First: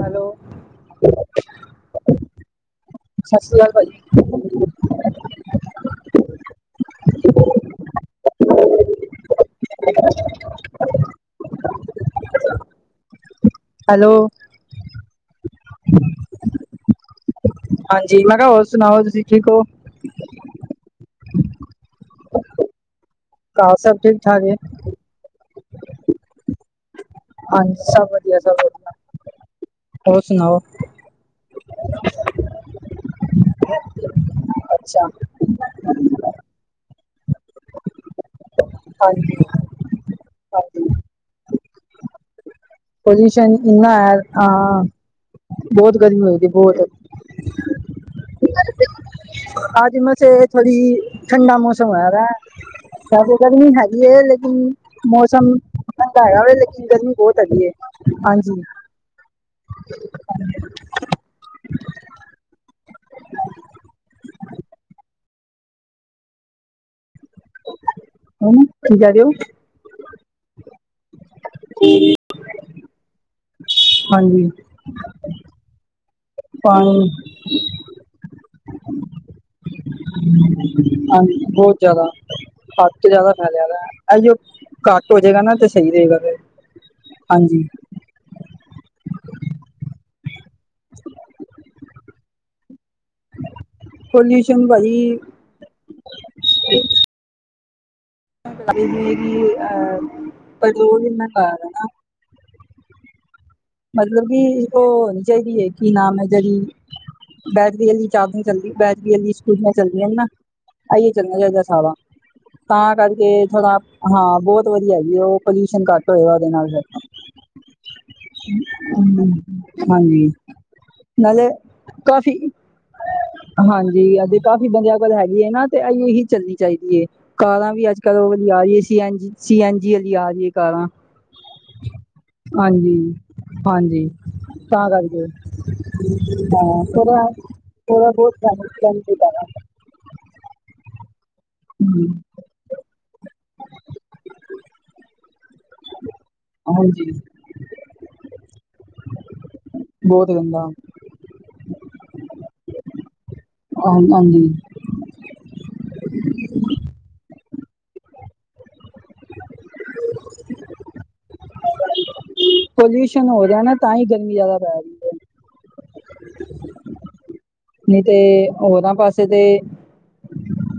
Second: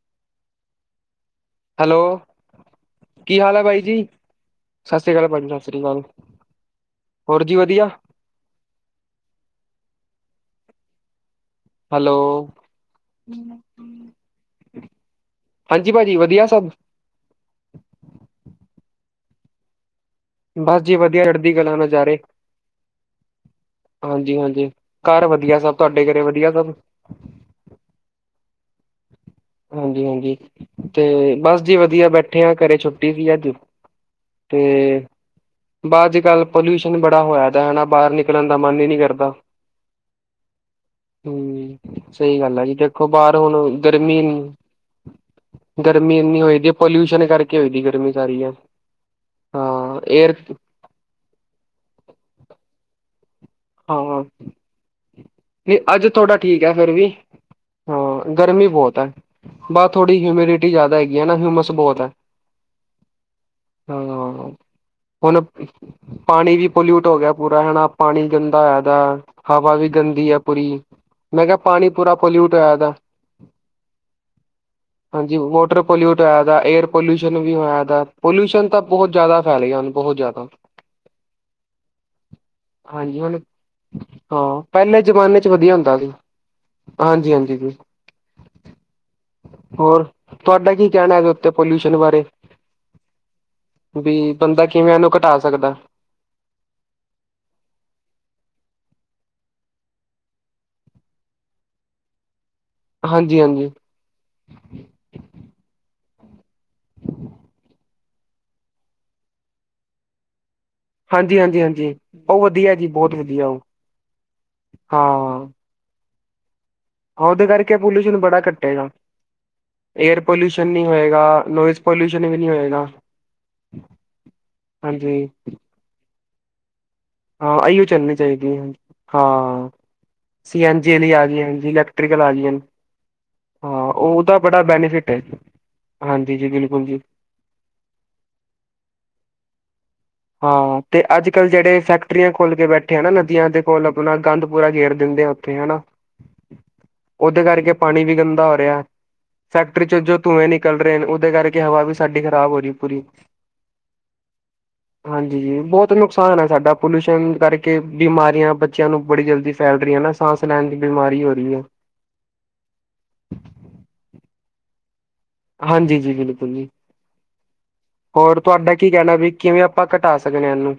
Hello. Hello, ਕੀ ਸਤਿ ਹਾਲ ਸ੍ਰੀ ਐ ਅਕਾਲ ਬਾਈ ਭਾਜੀ ਜੀ? ਸਤਿ ਸ਼੍ਰੀ ਕਾਲ ਆ ਭਾਜੀ, ਸਤਿ ਸ੍ਰੀ ਅਕਾਲ ਹੋਰ ਜੀ ਵਧੀਆ? [unintelligible] ਹੈਲੋ। ਹੈਲੋ। ਹਾਂਜੀ ਭਾਜੀ ਵਧੀਆ ਸਭ। ਹਾਂਜੀ, ਮੈਂ ਖਹਾ ਹੋਰ ਸੁਣਾਓ ਤੁਸੀਂ ਠੀਕ ਹੋ? ਬਸ ਜੀ ਵਧੀਆ ਚੜਦੀ ਕਲਾ ਨਾਜ਼ਾਰੇ, ਘਰ ਸਭ ਠੀਕ ਹਾਂਜੀ- ਠਾਕ ਹੈ ਹਾਂਜੀ। ਘਰ ਵਧੀਆ ਸਭ, ਤੁਹਾਡੇ ਘਰੇ ਵਧੀਆ ਸਭ? ਹਾਂਨ, ਸਬ ਵਧੀਆਂ- ਸਬ ਵਧੀਆਂ। ਹਾਂਜੀ- ਹਾਂਜੀ, ਤੇ ਬਸ ਜੀ ਵਧੀਆ ਬੈਠੇ ਆ ਘਰੇ ਛੁੱਟੀ ਸੀ ਅੱਜ। ਅੱਛਾ। ਬ ਅੱਜ ਕੱਲ ਪੋਲਿਊਸ਼ਨ ਬੜਾ ਹੋਇਆ ਦਾ, ਬਾਹਰ ਨਿਕਲਣ ਦਾ ਮਨ ਈ ਨੀ ਕਰਦਾ। ਹਾਂਜੀ ਹਾਂਜੀ ਹੂੰ, ਸਹੀ ਗੱਲ ਐ ਜੀ, ਦੇਖੋ ਬਾਹਰ ਪੋਲਿਊਸ਼ਨ ਹੁਣ ਇੰਨਾ ਹੈ ਗਰਮੀ ਇਨ ਹਾਂ ਬਹੁਤ ਗਰਮੀ ਹੋਈ ਇੰਨੀ ਹੋਏ ਦੀ ਐ, ਬਹੁਤ ਐਪੋਲਿਊਸ਼ਨ ਕਰਕੇ ਹੋਏ ਦੀ ਗਰਮੀ ਸਾਰੀ ਆ। ਅੱਜ ਮੈਂਸੇ ਥੋੜੀ ਠੰਡਾ ਮੌਸਮ ਹੈਇਆ ਵੇ। ਵੇਸੇ ਗਰਮੀ ਹੈਗੀ ਐਂ, ਹਾਂ ਲੇਕਿਨ ਮੌਸਮ ਨਹੀਂ ਅੱਜ ਠਡਾ ਥੋੜਾ ਹੋਵੇ, ਠੀਕ ਹੈ ਲੇਕਿਨ ਫਿਰ ਵੀ ਗਰਮੀ ਬੋਤ ਹੈਗੀ ਐਂ। ਹਾਂ ਗਰਮੀ ਬੋਤ ਐ, ਬਦ ਥੋੜੀ ਹਿਊਮਿਡਿਟੀ ਜ਼ਾਦਾ ਹੈਗੀ ਐ ਨਾ ਹਿਊਮਸ ਬੋਤ ਐ। ਹਾਂ ਆ, ਹੁਣ ਪਾਣੀ ਵੀ ਪੋਲਿਊਟ ਹੋ ਗਿਆ ਪੂਰਾ ਐ, ਹੈਨਾ ਪਾਣੀ ਹਨਾ ਗੰਦਾ ਕੀ ਹੈਦਾ। ਕਹਿ ਰਹੇ ਹੋ ਹਵਾ ਵੀ ਗੰਦੀ ਐ ਪੂਰੀ। ਮੈਂ ਕਿਹਾ, ਪਾਣੀ ਪੂਰਾ ਪੋਲਿਊਟ ਹੋਇਆ ਇਹ ਦਾ। ਹਾਂਜੀ ਹਾਂਜੀ, ਵੋਟਰ ਪੋਲਿਊਟ ਹੋਇਆ ਦਾ, ਏਅਰ ਪਾਣੀ ਪੋਲਿਊਸ਼ ਨ ਵੀ ਹੋਇਆ ਇਹਦਾ, ਪੋਲਿਊਸ਼ਨ ਤਾਂ ਬਹੁਤ ਜ਼ਿਆਦਾ ਫੈਲੇ ਗਿਆ ਹੁਣ ਬਹੁਤ ਜ਼ਿਆਦਾ। ਹਾਂ, ਬਹੁਤ ਜ਼ਿਆਦਾ। ਸਬ ਹਾਂਜੀ ਜ਼ਿਆਦਾ ਹੁਣ ਫੇਲਿਆ ਦਾ, ਇਹ ਉਹ ਹਾਂ ਪਹਿਲੇ ਘੱਟ ਹੋ ਜਾਏਗਾ ਜ਼ਮਾਨੇ ਚ ਨਾ ਤੇ ਵਧੀਆ ਸਹੀ ਹੁੰਦਾ ਸੀ ਰਹੇਗਾ ਫੇਰ। ਹਾਂਜੀ -ਹਾਂਜੀ ਜੀ। ਹੋਰ ਤੁਹਾਡਾ ਕੀ ਕਹਿਣਾ ਇਹਦੇ ਉੱਤੇ ਪੋਲਿਊਸ਼ਨ ਬਾਰੇ? ਵੀ ਪੋਲਿਊਸ਼ਨ ਬੰਦਾ ਕਿਵੇਂ ਭਾਜੀ ਇਨੂੰ ਘਟਾ ਸਕਦਾ? [unintelligible] ਕਰ ਕਿ ਅਹ ਪਰਲੋ ਕਿਨਾ ਕਾਰ ਨਾ ਹਾਂਜੀ -ਹਾਂਜੀ। ਮਤਲਬ ਕਿ ਉਹ ਹੋਣੀ ਚਾਹੀਦੀ ਹੈ। ਕੀ ਨਾਮ ਐ ਜਰੀ। ਬੈਟਰੀ ਵਾਲੀ ਚਾਬੀ ਆ ਚੱਲਦੀਆਂ, ਬੈਟਰੀ ਵਾਲੀ ਸਕੂਟਰੀਆਂ ਚੱਲਦੀਆਂ ਨੇ ਨਾ। ਇਹ ਇਉ ਚੱਲਣਾ ਹਾਂਜੀ ਹਾਂਜੀ ਚਾਹੀਦਾ ਸਾਰਾ। ਹਾਂਜੀ ਉਹ ਵਧੀਆ ਜੀ ਤਾਂ ਬਹੁਤ ਕਰਕੇ ਵਧੀਆ ਉਹ ਥੋੜਾ, ਹਾਂ ਬਹੁਤ ਵਧੀਆ ਹਾਂ ਹੈਗੀ ਉਹ ਪੋਲ ਟੇਸ਼ਨ ਘੱਟ ਹੋਏਗਾ ਉਹਦੇ ਨਾਲ ਜਾਦਾ। ਉਹਦੇ ਕਰਕੇ ਪੋਲਿਸ਼ਨ ਬੜਾ ਕੱਟੇਗਾ। ਏਅਰ ਹਾਂਜੀ ਪੋਲਿਊਸ਼ਨ ਨੀ ਹੋਏਗਾ, ਨਾਲੇ ਨੋਇਜ਼ ਪੋਲਿਊਸ਼ਨ ਵੀ ਕਾਫੀ ਨਈ ਹੋਏਗਾ। ਹਾਂਜੀ। ਇਹ ਦੇ ਕਾਫ਼ੀ ਬੰਦਿਆਂ ਕੋਲ ਹਾਂਜੀ ਹੈਗੀ ਐ ਨਾ, ਤੇ ਇਹ ਇਉ ਹੀ ਚੱਲਣੀ ਚਾਹੀਦੀ ਐ। ਹਾਂ ਕਾਰਾਂ ਇਹੀਓ ਵੀ ਅੱਜ ਚੱਲਣੀ ਕੱਲ ਉਹ ਵਾਲੀ ਚਾਹੀਦੀ ਆ ਹੈ ਰਹੀ ਐ ਸੀ ਐਨ, ਸੀ ਹਾਂ ਐਨ ਜੀ ਵਾਲੀ ਆ ਰਹੀ ਐ ਕਾਰਾਂ। ਟਰਿਗਰ ਆਲੀਣ। ਹਾਂਜੀ। ਹਾਂਜੀ। ਤਾਂ ਬੈਨੀਫਿਟ ਹੈ ਕਰਕੇ। ਹਾਂਜੀ ਜੀ ਹਾ, ਬਿਲਕੁਲ ਜੀ ਫਿਰ ਬਹੁਤ ਸ ਦਾਦਾ [unintelligible] ਹਾਂ। ਤੇ ਅੱਜ ਕੱਲ੍ਹ ਜਿਹੜੇ ਫੈਕਟਰੀਆਂ ਖੁਲ ਕੇ ਬੈਠੇ ਹੈਨਾ, ਨਦੀਆਂ ਦੇ ਕੋਲ ਆਪਣਾ ਗੰਦ ਪੂਰਾ ਗੇਰ ਦਿੰਦੇ ਆ ਉੱਥੇ ਹਾਨਾ। ਹਾਂਜੀ। ਉਹਦੇ ਕਰਕੇ ਪਾਣੀ ਵੀ ਗੰਦਾ ਹੋ ਰਿਹਾ। ਫੈਕਟਰੀ ਚ' ਜੋ ਬਹੁਤ ਧੂੰਏਂ ਗੰਦਾ ਨਿਕਲ ਰਹੇ ਨੇ ਉਹਦੇ ਕਰਕੇ ਹਵਾ ਵੀ ਸਾਡੀ ਖਰਾਬ ਹੋ ਰਹੀ ਪੂਰੀ। ਹਾਂ ਹਾਂਜੀ। ਹਾਂਜੀ ਜੀ, ਬਹੁਤ ਨੁਕਸਾਨ ਹੈ ਸਾਡਾ ਪੋਲਿਊਸ਼ਨ ਕਰਕੇ ਬਿਮਾਰੀਆਂ ਬ ਬੱਚਿਆਂ ਨੂੰ ਬੜੀ ਜਲਦੀ ਫੈਲ ਰਹੀ ਹੈ ਨਾ ਸਾਂਸ ਲੈਣ ਦੀ ਬਿਮਾਰੀ ਹੋ ਰਹੀ ਹੈ। ਪੋਲਿਊਸ਼ਨ ਹੋ ਜੇ ਨਾ ਤਾਂ ਹੀ ਗਰਮੀ ਜ਼ਿਆਦਾ ਪੈ ਗਈ। ਹਾਂਜੀ ਜੀ ਬਿਲਕੁਲ ਜੀ। ਨਹੀਂ ਹੋਰ ਤਾਂ ਤੁਹਾਡਾ ਕੀ ਹੋਰਾਂ ਕਹਿਣਾ ਪਾਸੇ ਵੀ ਤਾਂ ਕਿਵੇਂ ਆਪਾਂ ੲਕਠ ਘਟਾ ਸਕਣੇ ਆ ਇਹਨੂੰ।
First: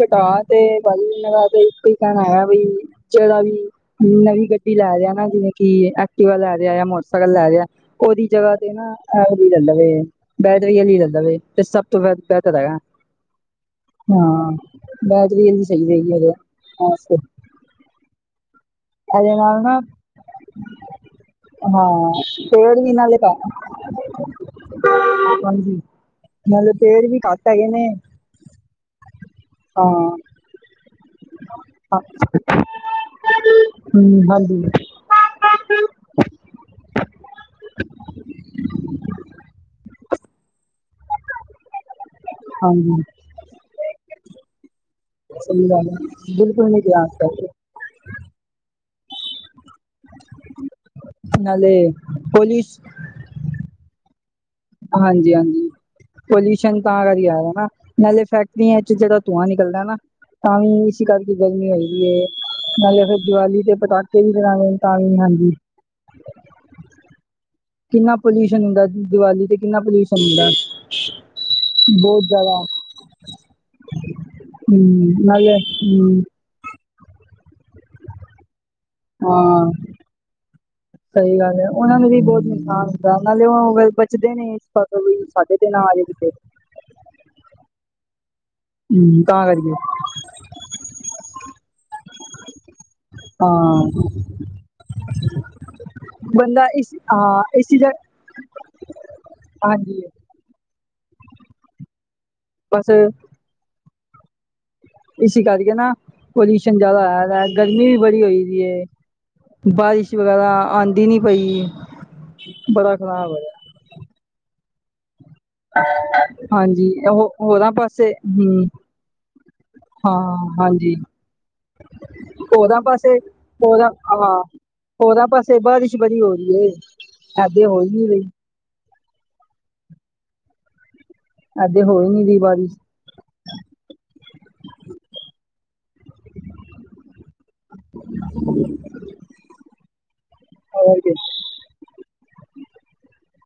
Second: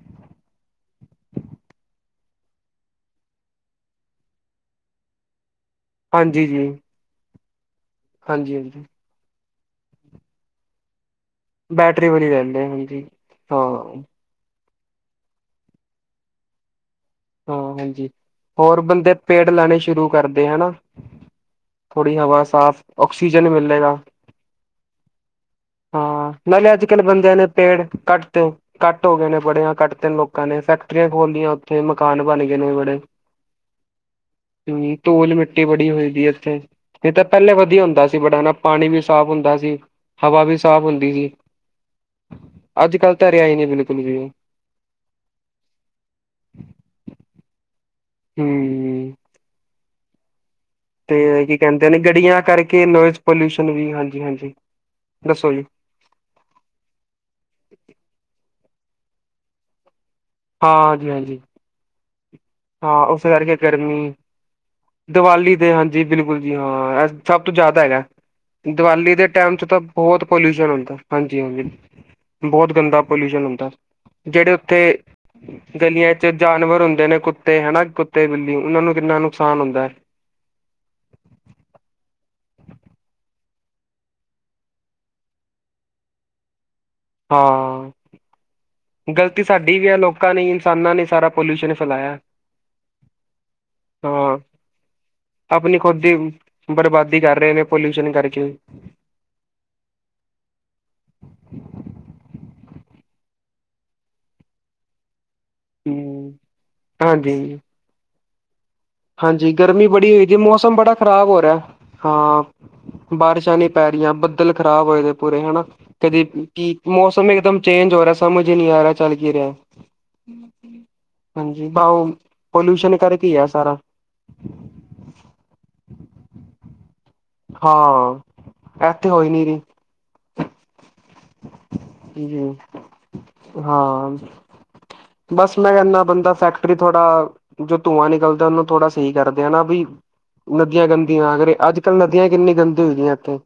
ਕਟਾ ਤੇ, ਵਈ ਮੇਰਾ ਇੱਕ ਹੀ ਕਹਿਣਾ ਆ ਬਈ ਜਿਹੜਾ ਵੀ ਨਵੀਂ ਗੱਡੀ ਲੈ ਦਿਆ ਨਾ ਜਿਵੇਂ ਕਿ ਐਕਟੀਵਾ ਹਾਂਜੀ ਲੈ ਜੀ ਦਯਾ ਜਾਂ ਮੋਟਰਸਾਈਕਲ ਲੈ ਦਯਾ ਉਹਦੀ ਜਗ੍ਹਾ ਹਾਂਜੀ ਤੇ ਹਾਂਜੀ ਨਾ ਏਹੋ ਜੀ ਲੇ ਲਵੈ, ਬੈਟਰੀ ਆਲੀ ਲੇ ਲਵੇ। ਤੇ ਸਭ ਤੋਂ ਬੈਟਰੀ ਵਾਲੀ ਗੱਲ ਬਿਹਤਰ ਹੈ ਹੈਗਾ। ਹਾਂਜੀ ਹਾਂ ਹਾਂ। ਬੈਟਰੀ ਆਲੀ ਸਹੀ ਹੈਗੀ ਉਹਦੇ ਹਾਂ ਹਾਂਜੀ। ਹੋਰ ਬੰਦੇ ਇਹਦੇ ਪੇੜ ਨਾਲ ਲਾਣੇ ਨਾ ਸ਼ੁਰੂ ਕਰਦੇ ਹੇਨਾ। ਹਾਂ ਥੋੜ੍ਹੀ ਹਵਾ ਪੇੜ ਸਾਫ਼ ਵੀ ਨਾਲੇ ਆਕਸੀਜਨ ਘੱਟ ਮਿਲੇਗਾ। ਹਾਂਜੀ। ਹਾਂ। ਨਾਲੇ ਅੱਜ ਕੱਲ੍ਹ ਪੇੜ ਵੀ ਬੰਦਿਆਂ ਨੇ ਘੱਟ ਹੈਗੇ ਪੇੜ ਕੱਟ ਤੇ ਕੱਟ ਹੋ ਗਏ ਨੇ ਬੜੇ ਹਾਂ ਕੱਟ ਤੇ ਲੋਕ। ਕਾਂ ਨੇ ਫੈਕਟਰੀਆਂ ਖੋਲੀ ਆਂ ਓਥੇ ਮਕਾਨ ਬਣ ਗਏ ਨੇ ਵੜੇ। ਹੂੰ ਹਾਂਜੀ। ਧੂਲ ਮੀਟੀ ਬੜੀ ਹੋਈਦੀ ਏਥੇ, ਏ ਤਾਂ ਪੈਲੇ ਵਦੀਆ ਹੁੰਦਾ ਸੀ ਬੜਾ ਹੇਨਾ ਪਾਣੀ ਵੀ ਸਾਫ਼ ਹੁੰਦਾ ਸੀ। ਹਵਾ ਵੀ ਸਾਫ਼ ਹੁੰਦੀ ਸੀ, ਹਾਂਜੀ ਅੱਜ-ਕੱਲ ਤਾ ਰੇਆ ਈ ਨੀ ਬੀਲਕੁਲ ਵੀ। ਸਈ ਗਲ ਏ, ਬੀਲਕੁਲ ਨੀ ਰੇਆ ਅੱਜ-ਕੱਲ। ਹੂੰ। ਤੇ ਕੀ ਨਾਲੇ ਕੈਂਦੇ ਨੇ ਗੱਡੀਆਂ ਪੁਲਿਸ ਕਰਕੇ ਨੋਯਸ ਪੋਲਊਸ਼ਨ ਵੀ ਹਾਂਜੀ-ਹਾਂਜੀ। ਹਾਂਜੀ-ਹਾਂਜੀ। ਪਲਊਸ਼ਨ ਤਾਂ ਰੀਆਰਾ ਨਾ, ਨਾਲੇ ਫੈਕਟਰੀਆਂ ਚ ਜੇੜਾ ਧੂੰਆਂ ਨੀਕਲਦਾ ਨਾ ਤਾਂ ਵੀ ਹਾਂ ਏਸੇ ਜੀ ਕਰਕੇ ਹਾਂਜੀ ਗਰਮੀ ਹੋਈ ਵਈ ਏ। ਹਾਂ ਨਾਲੇ ਫੇਰ ਉਸ ਕਰਕੇ ਦੀਵਾਲੀ ਤੇ ਗਰਮੀ ਪਟਾਕੇ ਵੀ [unintelligible] ਹਾਂਜੀ। ਜੀ ਬੀਲਕੁਲ ਜੀ ਹਾਂ ਐ ਸਭ ਤੋਂ ਜਾਦਾ ਹੈਗਾ, ਕਿੰਨਾ ਪੋਲਿਊਸ਼ਨ ਹੁੰਦਾ ਦੀਵਾਲੀ ਦੇ ਟਾਈਮ ਤੇ ਚ ਕਿੰਨਾ ਤਾਂ ਪੋਲਿਊਸ਼ਨ ਬੌਤ ਪਲਊਸ਼ਨ ਹੁੰਦਾ ਹਾਂ ਜੀ ਹਾਂਜੀ, ਬਹੁਤ ਜ਼ਿਆਦਾ ਬੌਤ ਗੰਦਾ ਪਲਊਸ਼ਨ ਹੁੰਦਾ। ਜੇੜੇ ਓਥੇ, ਹਮ ਨਾਲੇ ਗਲੀਆਂ ਹਮ ਚ ਜਾਨਵਰ ਹੁੰਦੇ ਨੇ ਕੁੱਤੇ ਹਨਾ ਕੁੱਤੇ ਬੀਲੀ ਓਨਾਂ ਨੂੰ ਕਿੰਨਾ ਨੁਕਸਾਨ ਹਾਂ, ਹੁੰਦਾ ਹੈ। ਸਈ ਗੱਲ ਐ ਓਨਾਂ ਨੂੰ ਵੀ ਬੋਤ ਨੁਕਸਾਨ ਹੁੰਦਾ ਨਾਲੇ ਓ ਬਚਦੇ ਨੀ ਇਸ ਸਾਡੇ ਤੇ ਨਾ ਆਜੇ ਕੀਤੇ। ਹਾਂ। ਹਮ ਗਲਤੀ ਤਾਂ ਕਰਕੇ ਸਾਡੀ ਵੀ ਆ ਲੋਕਾਂ ਨੇ ਈਨਸਾਨਾਂ ਨੇ ਸਾਰਾ ਪਲਊਸ਼ਨ ਫੈਲਾਏਆ। ਹਾਂ। ਆਪਣੀ ਖੁਦ ਦੀ ਬੰਦਾ ਇਸ ਬਰਬਾਦੀ ਕਰ ਹਾਂ ਰਏ ਨੇ ਇਸ ਚੀਜ਼ ਪਲਊਸ਼ਨ ਕਰਕੇ। ਹਾਂਜੀ। ਬਸ। ਈਸੇ ਕਰਕੇ ਨਾ, ਹੂੰ ਪਲਊਸ਼ਨ ਜਾਦਾ ਹੋਏਆ ਦਾ ਹਾਂਜੀ ਗਰਮੀ ਵੀ ਬੜੀ ਹੋ ਦੀਏ। ਹਾਂਜੀ ਗਰਮੀ ਬੜੀ ਹੋਈ ਦਯੀ ਮੌਸਮ ਬੜਾ ਨੀ ਖ਼ਰਾਬ ਹੋ ਪਈ ਰੇਆ, ਹਾਂ, ਬੜਾ ਖ਼ਰਾਬ ਬਾਰੀਸ਼ਾਂ ਹੋਇਆ ਨੀ ਪੈ ਰਈਆਂ ਬਦ ਦਿਲ ਖਰਾਬ ਹੋਏ ਗਏ ਪੂਰੇ ਹੈਨਾ। ਕਦੇ ਕੀ ਹਾਂਜੀ ਮੌਸਮ ਉਹ ਏਕ ਦਮ ਹੋਰਾਂ ਚੇਂਜ ਹੋ ਪਾਸੇ ਰੇਆ ਸਮਝ ਈ ਹੂੰ ਨੀ ਆ ਰੇਆ ਚੱਲ ਕੀ ਰੇਆ। ਹਾਂ ਹਾਂਜੀ ਹਾਂਜੀ ਬਉਨ ਹੋਰਾਂ ਪਲਊਸ਼ਨ ਪਾਸੇ ਕਰਕੇ ਈ ਐ ਸਾਰਾ। ਹੋਰਾਂ ਹਾਂ, ਹੋਰਾ ਪਾਸੇ ਬਾਰੀਸ਼ ਬੜੀ ਹੋ ਰਈ ਏ। ਐਦੇ ਹੋ ਹੀ ਨੀ ਹਾਂ, ਰਹੀ ਐ ਤੇ ਹੋ ਈ ਨੀ ਰਈ। ਐਦੇ ਹੋ ਈ ਨੀ ਰੀ ਬਾਰੀਸ਼। ਹਾਂ, ਬਸ ਮੈਂ ਐਨਾ ਬੰਦਾ ਫੈਕਟਰੀ ਥੋੜਾ ਜੋ ਧੂੰਆਂ ਨਿਕਲਦਾ ਓਨੂੰ ਥੋੜਾ ਸਈ ਕਰਦੇ ਹਨਾ ਬਈ, ਨਦੀਆਂ ਹੋਰ ਕੀ ਗੰਦੀਆਂ ਅਗਰ ਏ ਅੱਜ ਕੱਲ ਨਦੀਆਂ ਕਿੰਨੀ ਗੰਦੀ ਹੋਈ ਦੀਆ ਐਥੇ,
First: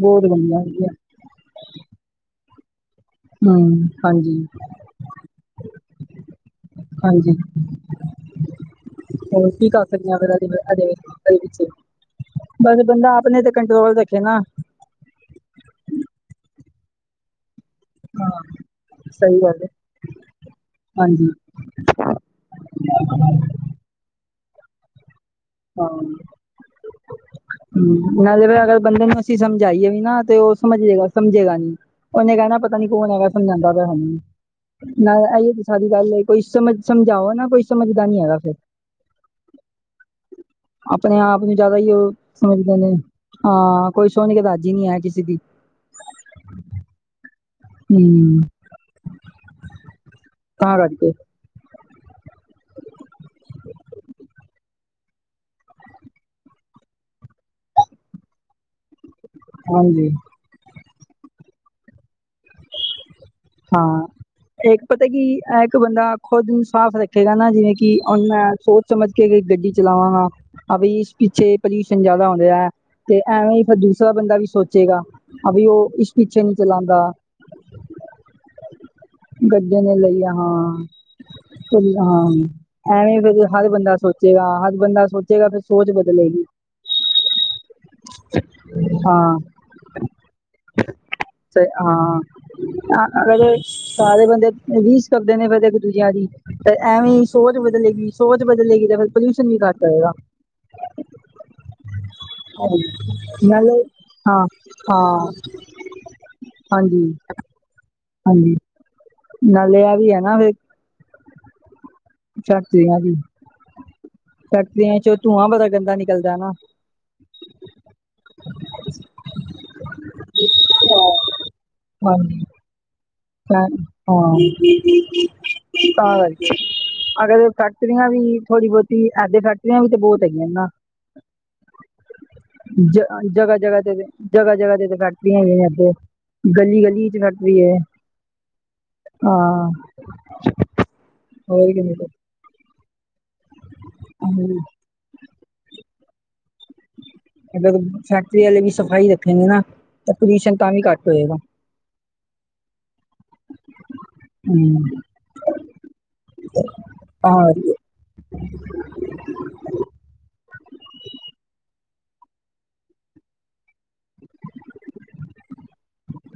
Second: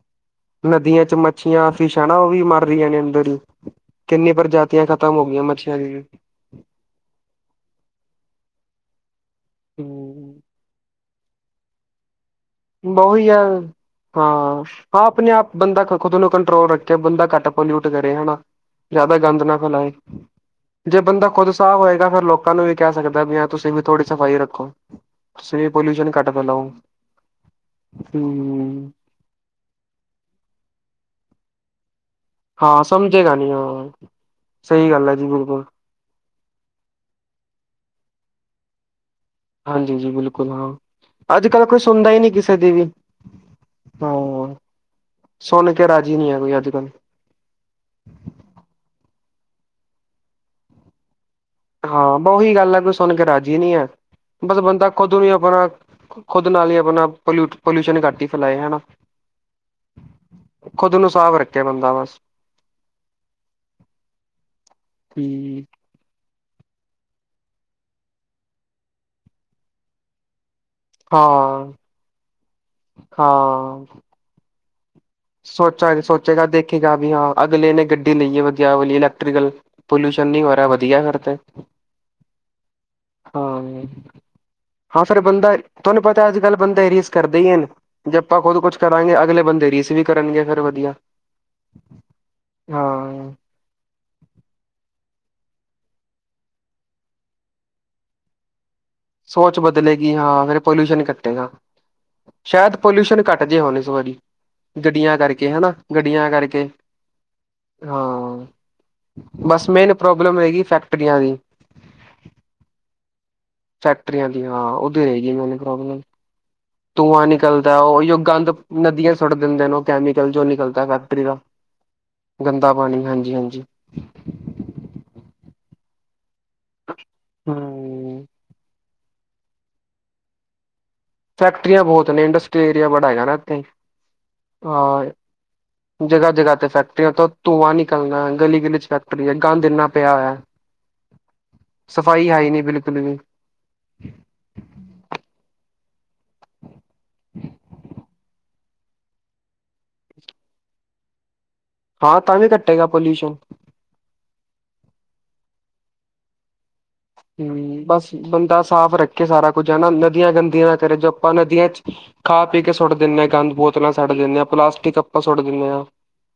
ਬਹੁਤ ਗੰਦੀਆਂ ਹੈਗੀਆਂ ਨਦੀਆਂ ਚ ਮੱਛੀਆਂ ਫੀਸ਼ ਆ ਨਾ ਓ ਵੀ ਮਰ ਰਈਆਂ ਨੇ ਅੰਦਰ ਈ, ਹੂੰ ਕੀਨੀ ਹਾਂਜੀ ਪ੍ਰਜਾਤੀਆਂ ਖ਼ਤਮ ਹੋ ਗਈਆਂ ਮੱਛੀਆਂ ਦੀ ਵੀ ਹਾਂਜੀ, ਹੋਰ ਕੀ ਕਰ ਸਕਦੇ ਆਂ ਅਗਰ ਹਮ ਐਦੇ, ਐਦੇ ਵਿਚ। ਬਸ ਬੰਦਾ ਉਹੀ ਆ ਆਪਨੇ ਤੇ ਕੰਟਰੋਲ ਰੱਖੇ ਨਾ। ਹਾਂ ਹਾਂ ਆਪਣੇ ਆਪ ਬੰਦਾ ਖ ਖੁਦ ਨੂੰ ਕੰਟਰੋਲ ਰੱਖੇ ਬੰਦਾ ਕੱਟ ਪਲਊਟ ਕਰੇ ਹਾਂ ਹਨਾ, ਜਾਦਾ ਸਹੀ ਗੰਦ ਨਾ ਗੱਲ ਏ ਫੈਲਾਏ‌, ਜੇ ਬੰਦਾ ਹਾਂਜੀ ਖੁਦ ਆਪ ਹੋਏਗਾ ਫੇਰ ਲੋਕਾਂ ਨੂੰ ਵੀ ਕੈ ਸਕਦਾ ਵੀ ਹਾਂ ਤੁਸੀਂ ਵੀ ਥੋੜੀ ਸਫ਼ਾਈ ਰੱਖੋ। ਤੁਸੀਂ ਵੀ ਪਲਊਸ਼ਨ ਘੱਟ ਫੈਲਾਓ। ਹੂੰ ਨਾਲੇ ਫੇਰ ਅਗਰ ਹੂੰ, ਬੰਦੇ ਨੂੰ ਅਸੀਂ ਸਮਝਾਈਏ ਵੀ ਨਾ ਤੇ ਓ ਸਮਜੇਗਾ ਸਮਝੇਗਾ ਨੀ। ਓਨੇ ਕੈਣਾ ਪਤਾ ਹਾਂ ਨੀ ਕੌਣ ਹੈਗਾ ਸਮਝੇਗਾ ਨੀ ਸਮਝਾਦਾ ਪੇਆ ਹਾਂ। ਮੈਨੂੰ ਸਹੀ ਗੱਲ ਹੈ ਜੀ ਨਾਲ ਐਈਓ ਤੇ ਬਿਲਕੁਲ, ਸਾਡੀ ਗੱਲ ਏ ਕੋਈ ਸਮਝ ਸਮਝਾਓ ਨਾ ਕੋਈ ਸਮਝਦਾ ਨੀ ਹੈਗਾ ਫੇਰ। ਹਾਂਜੀ ਜੀ ਬਿਲਕੁਲ ਹਾਂ, ਆਪਣੇ ਆਪ ਨੂੰ ਅੱਜ-ਕੱਲ ਜ਼ਿਆਦਾ ਕੋਈ ਸੁਣਦਾ ਉਹ ਈ ਨਈ ਕਿਸੇ ਦੀ ਸਮਝਦੇ ਵੀ। ਨੇ। ਹਾਂ ਕੋਈ ਸੁਣ ਕੇ ਹਾਂ। ਰਾਜ਼ੀ ਨਹੀਂ ਹੈ ਕਿਸੇ ਦੀ। ਸੁਣ ਕੇ ਰਾਜੀ ਨਹੀਂ ਹੈ ਕੋਈ ਅੱਜ ਕੱਲ੍ਹ। ਹਮ ਤਾਂ ਕਰਕੇ ਹਾਂ ਉਹੀ ਗੱਲ ਹੈ ਕੋਈ ਸੁਣ ਕੇ ਰਾਜੀ ਨਹੀਂ ਹੈ। ਬਸ ਬੰਦਾ ਖੋਦਣੀਆਂ ਬਣਾ ਖੁਦ ਨਾਲੀਆਂ ਬਣਾ ਪੋਲ ਪੋਲਿਊਸ਼ਨ ਘੱਟ ਹੀ ਫੈਲਾਏ ਹੈਨਾ। ਹਾਂਜੀ ਖੁਦ ਨੂੰ ਸਾਫ਼ ਰੱਖੇ ਬੰਦਾ ਬਸ। ਹਾਂ ਇੱਕ ਪਤਾ ਕੀ ਹੂੰ, ਇਹ ਇੱਕ ਬੰਦਾ ਖੁਦ ਨੂੰ ਸਾਫ਼ ਰੱਖੇਗਾ ਨਾ ਜਿਵੇਂ ਕਿ ਹੁਣ ਮੈਂ ਸੋਚ ਸਮਝ ਕੇ ਗੱਡੀ ਚਲਾਵਾਂਗਾ। ਅਵੀ ਇਸ ਪਿੱਛੇ ਹਾਂ, ਪੋਲਿਊਸ਼ਨ ਜਿਆਦਾ ਹੁੰਦਾ ਹੈ ਤੇ ਐਵੇਂ ਹੀ ਫਿਰ ਹਾਂ। ਦੂਸਰਾ ਬੰਦਾ ਵੀ ਸੋਚੇਗਾ। ਅਵੀ ਉਹ ਸੋਚਾ ਇਸ ਪਿੱਛੇ ਸੋਚੇਗਾ ਨਹੀਂ ਦੇਖੇਗਾ ਚਲਾਉਂਦਾ। ਵੀ ਹਾਂ ਅਗਲੇ ਨੇ ਗੱਡੀ ਲਈਏ ਵਧੀਆ ਵਾਲੀ ਇਲੈਕਟਰੀਕਲ। ਗੱਡੀ ਪੋਲਿਉਸ਼ਨ ਨੀ ਹੋ ਰਿਹਾ ਵਧੀਆ ਫਿਰ ਤੇ। ਹੂ ਹਾਂ। ਐਵੇਂ ਫਿਰ ਹਰ ਹਾਂ ਬੰਦਾ ਸੋਚੇਗਾ ਹਰ ਹਾਂ ਸਾਡੇ ਸੋਚੇਗਾ ਬੰਦਾ ਫਿਰ ਸੋਚ ਤੁਹਾਨੂੰ ਪਤਾ ਅੱਜ ਬਦਲੇਗੀ ਕੱਲ ਬੰਦੇ ਰੀਸ ਕਰਦੇ ਹੀ ਏਨ ਜੇ ਆਪਾਂ ਖੁਦ ਕੁਝ ਕਰਾਂਗੇ ਹਾਂ ਅਗਲੇ ਬੰਦੇ ਰੀਸ ਵੀ ਕਰਨਗੇ ਫਿਰ ਵਧੀਆ ਤੇ ਹਾਂ ਅ- ਹਾਂ। ਅਗਰ ਸਾਰੇ ਬੰਦੇ ਰੀਸ ਕਰਦੇ ਨੇ ਫਿਰ ਇੱਕ ਦੂਜਿਆਂ ਦੀ। ਤੇ ਐਵੇਂ ਹੀ ਸੋਚ ਬਦਲੇਗੀ ਸੋਚ ਬਦਲੇਗੀ ਤੇ ਫਿਰ ਪੋਲਿਊਸ਼ਨ ਵੀ ਸੋਚ ਘੱਟ ਬਦਲੇਗੀ ਹੋਏਗਾ ਹਾਂ ਫਿਰ ਪੋਲਿਊਸ਼ਨ ਘਟੇਗਾ ਸ਼ਾਇਦ ਪੋਲਿਊਸ਼ਨ ਘੱਟ ਜਏ ਨਾਲੇ ਹੁਣ ਇਸ ਵਾਰੀ ਹਾਂ ਗੱਡੀਆਂ ਹਾਂ ਕਰਕੇ ਹਣਾ ਗੱਡੀਆਂ ਕਰਕੇ। ਹਾਂਜੀ ਹਾਂ ਹਾਂਜੀ ਬਸ ਨਾਲੇ ਮੇਨ ਪ੍ਰੋਬਲਮ ਹੈਗੀ ਫੈਕਟਰੀਆਂ ਦੀ। ਫੈਕਟਰੀਆ ਦੀ। ਫੈਕਟਰੀਆਂ ਦੀ ਹਾਂ ਫੈਕਟਰੀਆਂ ਉਹਦੀ ਚੋ ਰਹੇਗੀ ਧੂੰਆਂ ਮੇਨ ਬੜਾ ਗੰਦਾ ਪ੍ਰੋਬਲਮ। ਨਿਕਲਦਾ ਨਾ। ਧੂੰਆਂ ਨਿਕਲਦਾ ਉਹੀ ਗੰਦ ਨਦੀਆਂ ਚ ਸੁੱਟ ਦਿੰਦੇ ਨੇ ਉਹ ਕੈਮੀਕਲ ਜੋ ਨਿਕਲਦਾ ਫੈਕਟਰੀ ਦਾ। ਹਾਂਜੀ ਗੰਦਾ ਪਾਣੀ ਹਾਂਜੀ। ਹਾਂ ਤਾਂ ਕਰ ਕੇ ਅਗਰ ਫੈਕਟਰੀਆਂ ਹੂੰ ਵੀ ਥੋੜ੍ਹੀ ਬਹੁਤੀ ਇਥੇ ਫੈਕਟਰੀਆਂ ਵੀ ਤਾਂ ਬਹੁਤ ਹੈਗੀਆਂ ਨੇ ਨਾ। ਫੈਕਟਰੀਆਂ ਬਹੁਤ ਨੇ ਇੰਡਸਟਰੀ ਏਰੀਆ ਜ ਬੜਾ ਹੈਗਾ ਨਾ ਜਗ੍ਹਾ ਇੱਥੇ ਜਗ੍ਹਾ ਤੇ ਜਗ੍ਹਾ ਜਗ੍ਹਾ ਤੇ ਹਾਂ ਫੈਕਟਰੀਆ [inaudible] ਗਲੀ ਗਲੀ ਚ ਫੈਕਟਰੀ‌ ਏ। ਚਲਦਾ ਗਲੀ ਗਲੀ ਚ ਕ ਗੰਦ ਇਨਾ ਪਿਆ ਹੋਇਆ। ਹੋਰ ਕਿਵੇਂ ਸਫ਼ਾਈ ਹੈ ਹੀ ਨੀ ਬਿਲਕੁਲ ਵੀ। ਆਹੋ ਅਗਰ ਫੈਕਟਰੀ ਵਾਲੇ ਵੀ ਸਫ਼ਾਈ ਰੱਖੇਗੇ ਨਾ। ਤਾਂ ਪਲਿਊਸ਼ਨ ਤਾਂ ਵੀ ਘੱਟ ਹੋਏਗਾ। ਹਾਂ ਤਾਂ ਵੀ ਘਟੇਗਾ ਪੋਲਿਊਸ਼ਨ [inaudible] ਹੂੰ ਹੂੰ ਬਸ ਬੰਦਾ ਸਾਫ਼ ਰੱਖੇ ਸਾਰਾ ਕੁਛ ਹਨਾ ਨਦੀਆਂ ਗੰਦੀਆਂ ਨਾ ਕਰੇ ਜੋ ਆਪਾਂ ਨਦੀਆਂ ਚ ਖਾ ਪੀ ਕੇ ਸੁੱਟ ਦਿੰਦੇ ਹਾਂ ਗੰਦ ਬੋਤਲਾਂ ਸੱਟ ਦਿੰਦੇ ਹਾਂ ਪਲਾਸਟਿਕ ਆਪਾਂ ਸੁੱਟ ਦਿੰਦੇ ਆ।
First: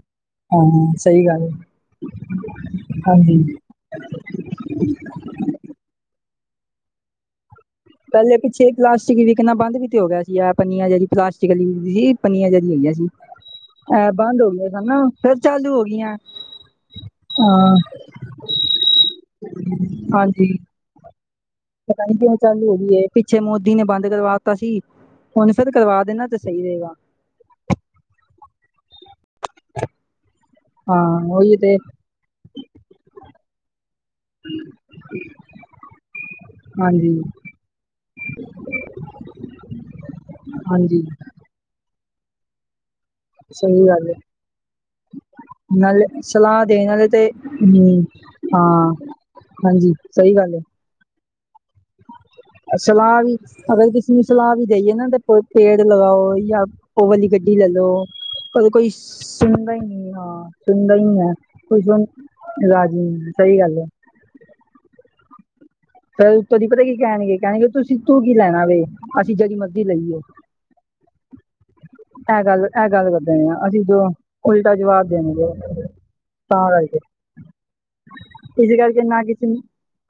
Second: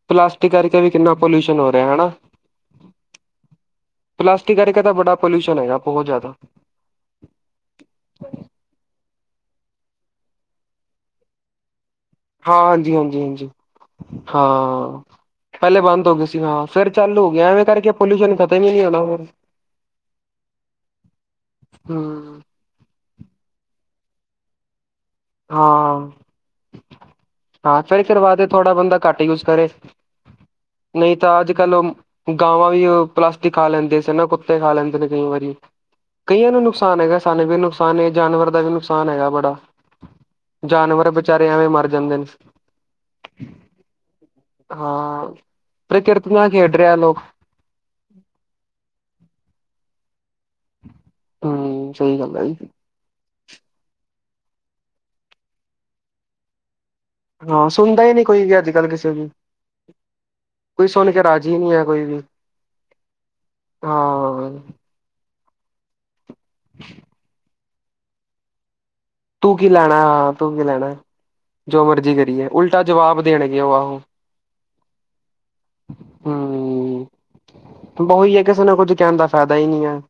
ਪਲਾਸਟਿਕ ਕਰਕੇ ਵੀ ਹਾਂ, ਕਿੰਨਾ ਸਹੀ ਗੱਲ ਪੋਲਿਊਸ਼ਨ ਏ, ਹੋ ਰਿਹਾ ਹਨਾ। ਹਾਂਜੀ। ਪਲਾਸਟਿਕ ਕਾਰਕੇ ਤਾਂ ਬੜਾ ਪੋਲਿਊਸ਼ਨ ਹੋਏਗਾ, ਬਹੁਤ ਜ਼ਿਆਦਾ। ਪਹਿਲੇ ਪਿੱਛੇ ਪਲਾਸਟਿਕ ਵਿਕਨਾ ਬੰਦ ਵੀ ਤੇ ਹੋ ਗਿਆ ਸੀ, ਇਹ ਪਨੀਆਂ ਜਿਹੜੀ ਪਲਾਸਟਿਕ ਵਾਲੀ ਵਿਕਦੀ ਸੀ। ਪਨੀਆਂ ਹਾਂ ਜਿਹੜੀ ਹੈਗੀਆਂ ਹਾਂਜੀ, ਸੀ। ਹਾਂਜੀ, ਹਾਂਜੀ। ਐ ਬੰਦ ਹੋ ਗਈਆਂ ਸਨ ਨਾ, ਹਾਂ ਫੇਰ ਚਾਲੂ ਪਹਿਲੇ ਬੰਦ ਹੋ ਗਈਆਂ। ਗਏ ਸੀ, ਹਾਂ ਫੇਰ ਚਾਲੂ ਹੋ ਗਏ ਐਵੇਂ ਹਾਂ, ਕਰਕੇ ਪੋਲਿਊਸ਼ਨ ਖਤਮ ਵੀ ਨੀ ਹੁੰਦਾ ਹੋਰ ਹਾਂਜੀ। ਪਤਾ ਨੀ ਕਿਉੰ ਹੂੰ ਚਾਲੂ ਹੋਗੀ ਏ, ਪਿੱਛੇ ਮੋਦੀ ਨੇ ਬੰਦ ਕਰਵਾਤਾ ਸੀ। ਹੁਣ ਸੇਰ ਕਰਵਾ ਹਾਂ ਦੇਣਾ ਤੇ ਸਹੀ ਰਹੇਗਾ। ਹਾਂ ਫਿਰ ਕਰਵਾ ਦੇ ਥੋੜ੍ਹਾ ਬੰਦਾ ਘੱਟ ਯੂਜ ਕਰੇ, ਨਹੀਂ ਹਾਂ, ਤਾਂ ਅੱਜ- ਉਹੀ ਕੱਲ ਤੇ ਓ ਗਾਵਾਂ ਵੀ ਓ ਪਲਾਸਟਿਕ ਖਾ ਲੈਂਦੇ ਸੀ ਨਾ, ਕੁੱਤੇ ਖਾ ਲੈਂਦੇ ਨੇ ਕਈ ਵਾਰੀ ਕਈਆਂ ਨੂੰ ਨੁਕਸਾਨ ਹਾਂਜੀ, ਹੈਗਾ, ਸਾਨੂੰ ਵੀ ਨੁਕਸਾਨ ਹੈ, ਜਾਨਵਰ ਦਾ ਵੀ ਨੁਕਸਾਨ ਹੈਗਾ ਬੜਾ ਹਾਂਜੀ ਜਾਨਵਰ ਵਿਚਾਰੇ ਐਵੇਂ ਮਰ ਜਾਂਦੇ। ਸਹੀ ਗੱਲ, ਹਾਂ ਨਾਲੇ ਪ੍ਰਕਿਰਤੀ ਨਾਲ ਸਲਾਹ ਖੇਡ ਦੇਣ ਰਿਹਾ ਵਾਲੇ ਲੋਕ ਤੇ ਹੂੰ ਹਾਂ, ਹਾਂਜੀ ਸਹੀ ਗੱਲ ਐ। ਹਾਂ ਸਹੀ ਗੱਲ ਹੈ ਜੀ। ਸਲਾਹ ਵੀ ਅਗਰ ਕਿਸੀ ਨੂੰ ਸਲਾਹ ਵੀ ਦੇਈਏ ਨਾ ਤੇ ਪੇੜ ਲਗਾਓ ਯਾ ਉਹ ਵਾਲੀ ਗੱਡੀ ਲੈ ਹਾਂ ਸੁਣਦਾ ਲਓ ਹੀ ਨਹੀਂ ਵੀ ਕੋਈ, ਅੱਜ ਕੱਲ ਕੋਈ ਕਿਸੇ ਦੀ ਸੁਣਦਾ ਹੀ ਨਹੀਂ ਹਾਂ ਕੋਈ ਸੁਣਦਾ ਸੁਣ ਨੀ ਕੇ ਹੈ। ਰਾਜੀ ਨਹੀਂ ਕੋਈ ਹੈ ਸੁਣ ਵੀ ਰਾਜੀ ਸਹੀ ਗੱਲ ਹੈ। ਹਾਂ ਕਈ ਤੋਰੀ ਪਤਾ ਕੀ ਕਹਿਣਗੇ, ਕਹਿਣਗੇ ਤੁਸੀਂ ਤੂੰ ਕੀ ਲੈਣਾ ਵੇ। ਅਸੀਂ ਜੇਹੜੀ ਤੂੰ ਕੀ ਮਰਜ਼ੀ ਲੈਣਾ ਲਈਏ। ਹਾਂ ਤੂੰ ਕੀ ਲੈਣਾ ਜੋ ਮਰਜੀ ਐਹ ਕਰੀਏ ਗੱਲ ਉਲਟਾ ਐਹ ਗੱਲ ਕਰ ਜਵਾਬ ਦੇਂਦੇ ਆ ਦੇਣਗੇ ਉਹ ਅਸੀਂ ਆਹੋ ਜਦੋਂ ਉਲਟਾ ਜਵਾਬ ਦੇਣਗੇ। ਤਾਂ ਕਰਕੇ ਬ ਉਹੀ ਹੈ, ਕਿਸੇ ਨੂੰ ਇਸ ਕੁੱਝ ਕਰਕੇ ਕਹਿਣ ਨਾ ਦਾ ਕਿਸੇ ਫਾਇਦਾ ਨੂੰ ਹੀ ਨੀ ਹੈ।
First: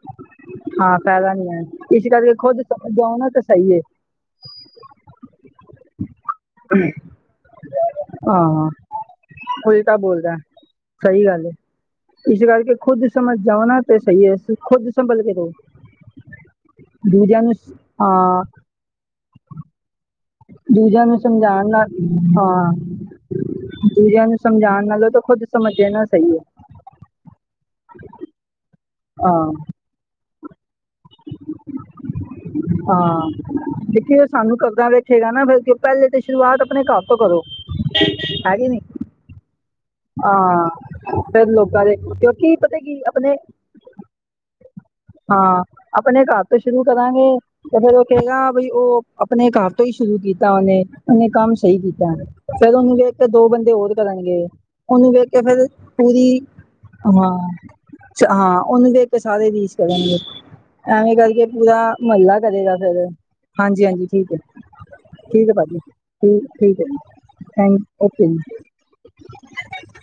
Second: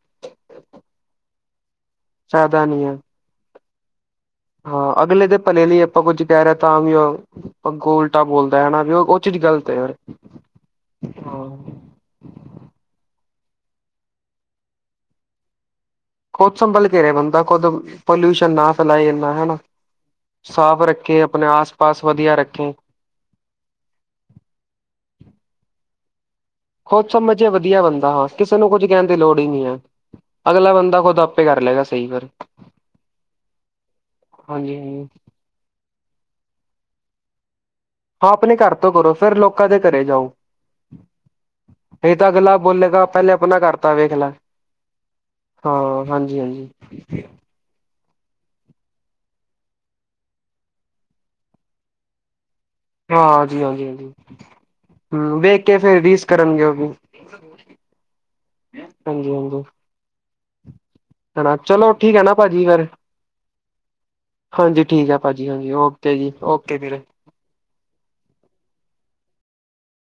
ਹਾਂ ਫੈਦਾ ਨੀ ਹੈ, ਇਸ ਕਰਕੇ ਖੁਦ ਫਾਇਦਾ ਨੀ ਹੈ ਸਮਝਉ ਨਾ ਤਾਂ ਸਹੀ ਏ। ਹਾਂ ਅਗਲੇ ਦੇ ਭਲੇ ਲਈ ਆਪਾਂ ਕੁੱਝ ਕਹਿ ਰਹੇ ਤਾਂਵੀ ਓ ਅਗੋ ਓਲਟਾ ਬੋਲਦਾ ਹਾਂ ਹਨਾ ਵੀ ਉਹ ਜੇੜੀ ਗੱਲਤ ਏ ਯਾਰ ਉਲਟਾ ਬੋਲਦਾ ਸਹੀ ਗੱਲ ਇਸ ਕਰਕੇ ਖੁਦ ਸਮਝ ਜਾਓ ਨਾ ਤਾਂ ਸਹੀ ਏ, ਖੁਦ ਸੰਬਲ ਕੇ ਰਹੋ। ਖੁਦ ਸੰਭਲ ਕੇ ਰਹੇ ਬੰਦਾ ਦੂਜਿਆਂ ਨੂੰ ਖੁਦ ਸ- ਹਾਂ ਪੋਲਿਊਸ਼ਨ ਨਾ ਫੈਲਾਏ ਏਨਾ ਹਨਾ। ਸਾਫ ਦੂਜਿਆਂ ਨੂੰ ਰੱਖੇ ਆਪਨੇ ਸਮਝਾਉਣ ਆਸ ਨਾਲ ਪਾਸ ਵਧੀਆ ਹਾਂ ਰੱਖੇ। ਦੂਜਿਆਂ ਨੂੰ ਸਮਝਾਉਣ ਨਾਲੋਂ ਤਾਂ ਖੁੱਦ ਸਮਝ ਜਾਣਾ ਸਹੀ ਹੈ। ਖੁਦ ਸਮਝ ਜੇ ਵਧੀਆ ਬੰਦਾ ਕਿਸੇ ਨੂੰ ਕੁੱਝ ਕਹਿਣ ਦੀ ਲੋੜ ਹੀ ਹਾਂ ਨੀ ਹੈ। ਅਗਲਾ ਬੰਦਾ ਖੁਦ ਆਪੇ ਕਰ ਲਏਗਾ ਸਹੀ ਫਿਰ ਹਾਂ ਦੇਖੀ ਸਾਨੂੰ ਹਾਂਜੀ ਕਰਦਾਂ ਹਾਂਜੀ ਵੇਖੇਗਾ ਨਾ ਫਿਰ ਕਿਉਂ ਪਹਿਲੇ ਤੇ ਸ਼ੁਰੂਆਤ ਆਪਣੇ ਘਰ ਤੋਂ ਕਰੋ। ਹਾਂ ਆਪਨੇ ਹੈ ਕਿ ਘਰ ਨਹੀਂ ਤੋਂ ਕਰੋ ਫੇਰ ਲੋਕਾਂ ਦੇ ਘਰੇ ਜਾਓ, ਹਾਂ ਫਿਰ ਲੋਕਾਂ ਦੇ ਇਹ ਤਾਂ ਕਿਉਂਕਿ ਅਗਲਾ ਪਤਾ ਕੀ ਬੋਲੇਗਾ ਪਹਿਲੇ ਆਪਣੇ ਆਪਣਾ ਘਰ ਤਾਂ ਵੇਖ ਲੈ ਹਾਂ ਆਪਨੇ ਹਾਂਜੀ ਘਰ ਤੋਂ ਹਾਂਜੀ ਸ਼ੁਰੂ ਕਰਾਂਗੇ। ਤੇ ਫਿਰ ਉਹ ਕਹੇਗਾ, ਬਈ ਉਹ ਆਪਣੇ ਘਰ ਤੋਂ ਹੀ ਸ਼ੁਰੂ ਕੀਤਾ ਉਹਨੇ ਉਹਨੇ ਕੰਮ ਸਹੀ ਕੀਤਾ। ਫੇਰ ਉਹਨੂੰ ਵੇਖ ਕੇ ਹਾਂ ਦੋ ਜੀ ਬੰਦੇ ਹਾਂਜੀ ਹੋਰ ਹਾਂਜੀ ਕਰਨਗੇ। ਉਹਨੂੰ ਵੇਖ ਹਮ ਕੇ ਫਿਰ ਫੇਰ ਰੀਸ ਹਾਂਜੀ ਕਰਨਗੇ ਉਹ ਵੀ ਹਾਂ, ਹਾਂ ਉਹਨੂੰ ਵੇਖ ਕੇ ਹਾਂਜੀ ਸਾਰੇ ਹਾਂਜੀ ਰੀਸ ਕਰਨਗੇ ਐਵੇਂ ਕਰਕੇ ਹਨਾ ਪੂਰਾ ਚਲੋ ਠੀਕ ਹੈ ਨਾ ਮਹੱਲਾ ਭਾਜੀ ਕਰੇਗਾ ਫੇਰ ਫਿਰ। ਹਾਂਜੀ, ਹਾਂਜੀ ਠੀਕ ਹੈ ਜੀ, ਹਾਂਜੀ ਠੀਕ ਹੈ ਹਾਂਜੀ ਭਾਜੀ ਓਕੇ ਜੀ ਠੀਕ ਓਕੇ ਠੀਕ ਹੈ ਜੀ ਵੀਰੇ ਥੈਂਕ ਓਕੇ ਜੀ